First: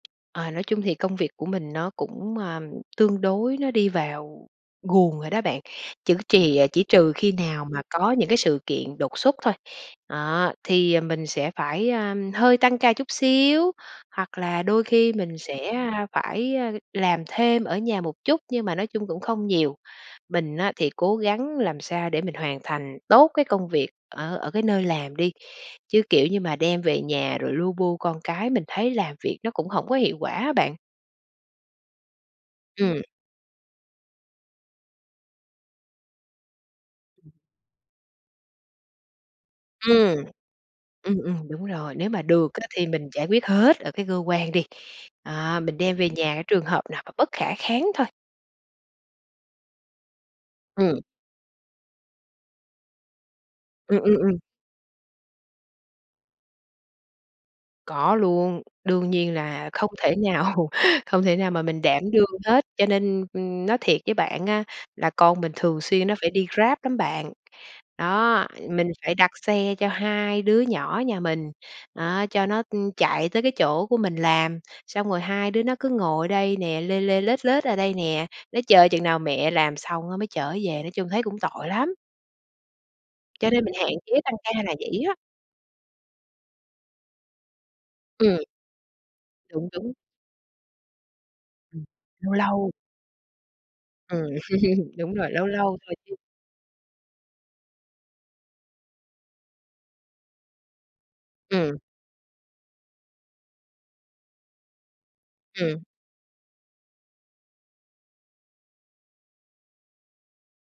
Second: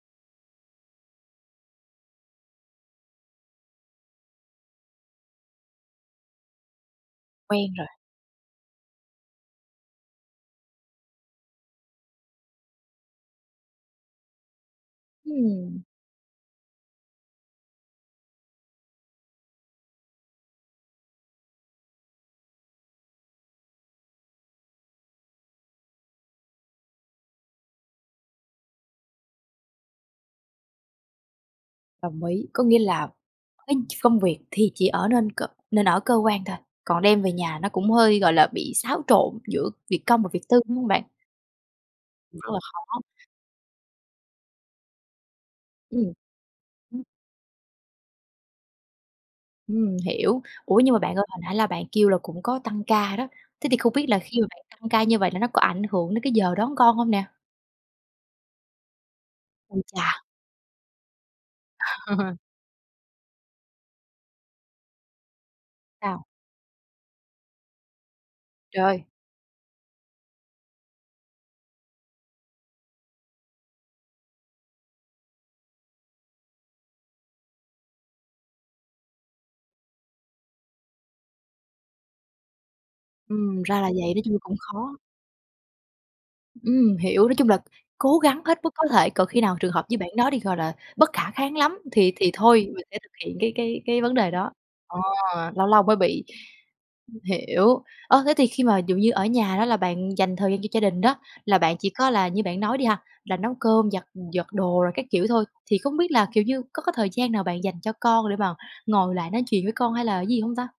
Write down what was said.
Ờ, nói chung thì công việc của mình nó cũng, ờm, tương đối nó đi vào guồng rồi đó bạn, chữ trì chỉ trừ khi nào Quen mà rồi. có những cái sự kiện đột xuất thôi, đó, thì mình sẽ phải, a, hơi tăng ca chút xíu, hoặc là đôi khi mình Ừm. sẽ phải, a, làm thêm ở nhà một chút, nhưng mà nói chung cũng không nhiều. Mình á thì cố gắng làm sao để mình hoàn thành tốt cái công việc ở ở cái nơi làm đi, chứ, kiểu như mà, đem về nhà rồi lu bu con cái mình thấy làm việc nó cũng hổng có hiệu quả á bạn. Đồng ý, có nghĩa Ừm. là cái công việc thì chỉ ở nên cơ nên ở cơ quan thôi, còn đem về nhà nó cũng hơi, gọi là, bị xáo trộn giữa việc công Ừm, và việc tư, đúng hông bạn? ừm, ừm, đúng rồi, nếu mà Rất được là á thì khó. mình giải quyết hết ở cái cơ quan đi, à, mình đem về Ừm. nhà cái trường hợp nào [unintelligible] mà bất khả kháng thôi. Ừm, hiểu. Ủa, nhưng mà Ừm. bạn ơi, hồi nãy là bạn kêu là cũng có tăng ca đó, thế thì không Ừm, biết ừm, là ừm. khi mà bạn tăng ca như vậy là nó có ảnh hưởng đến cái giờ đón con hông nè? Có luôn, đương nhiên là Ôi không thể chà! nào không thể nào mà mình đảm đương hết, cho nên, ưm, nói thiệt với bạn á, là con mình thường xuyên nó Sao? phải đi Grab lắm bạn. Đó, mình Trời! phải đặt xe cho 2 đứa nhỏ nhà mình, đó, cho nó, ưm, chạy tới cái chỗ của mình làm, xong rồi hai đứa nó cứ ngồi ở đây nè, lê lê lết lết ở đây nè, nó chờ chừng nào mẹ làm xong đó mới chở về, nói chung thấy cũng tội lắm! Cho Ừm, nên mình ra là hạn chế vậy, nói chung tăng là cũng ca là khó. vậy á. Ừm, hiểu, nói chung là cố Ừm. gắng hết mức có thể, còn khi nào Đúng, trường hợp đúng. như bạn nói đi, gọi là, bất khả kháng lắm Ừm, thì thì lâu thôi, lâu. mình sẽ thực hiện cái cái cái vấn Ừm, đề đó. Ờ, đúng rồi, lâu lâu lâu lâu mới thôi chứ. bị. Hiểu. Ơ, thế thì khi mà ví dụ như ở nhà đó, là bạn dành thời gian cho gia đình đó, là bạn Ừm. chỉ có là như bạn nói đi ha, là nấu cơm giặt giặt đồ rồi các kiểu thôi, thì Ừm. không biết là, kiểu như, có cái thời gian nào bạn dành cho con để mà ngồi lại nói chuyện với con hay là cái gì hông ta?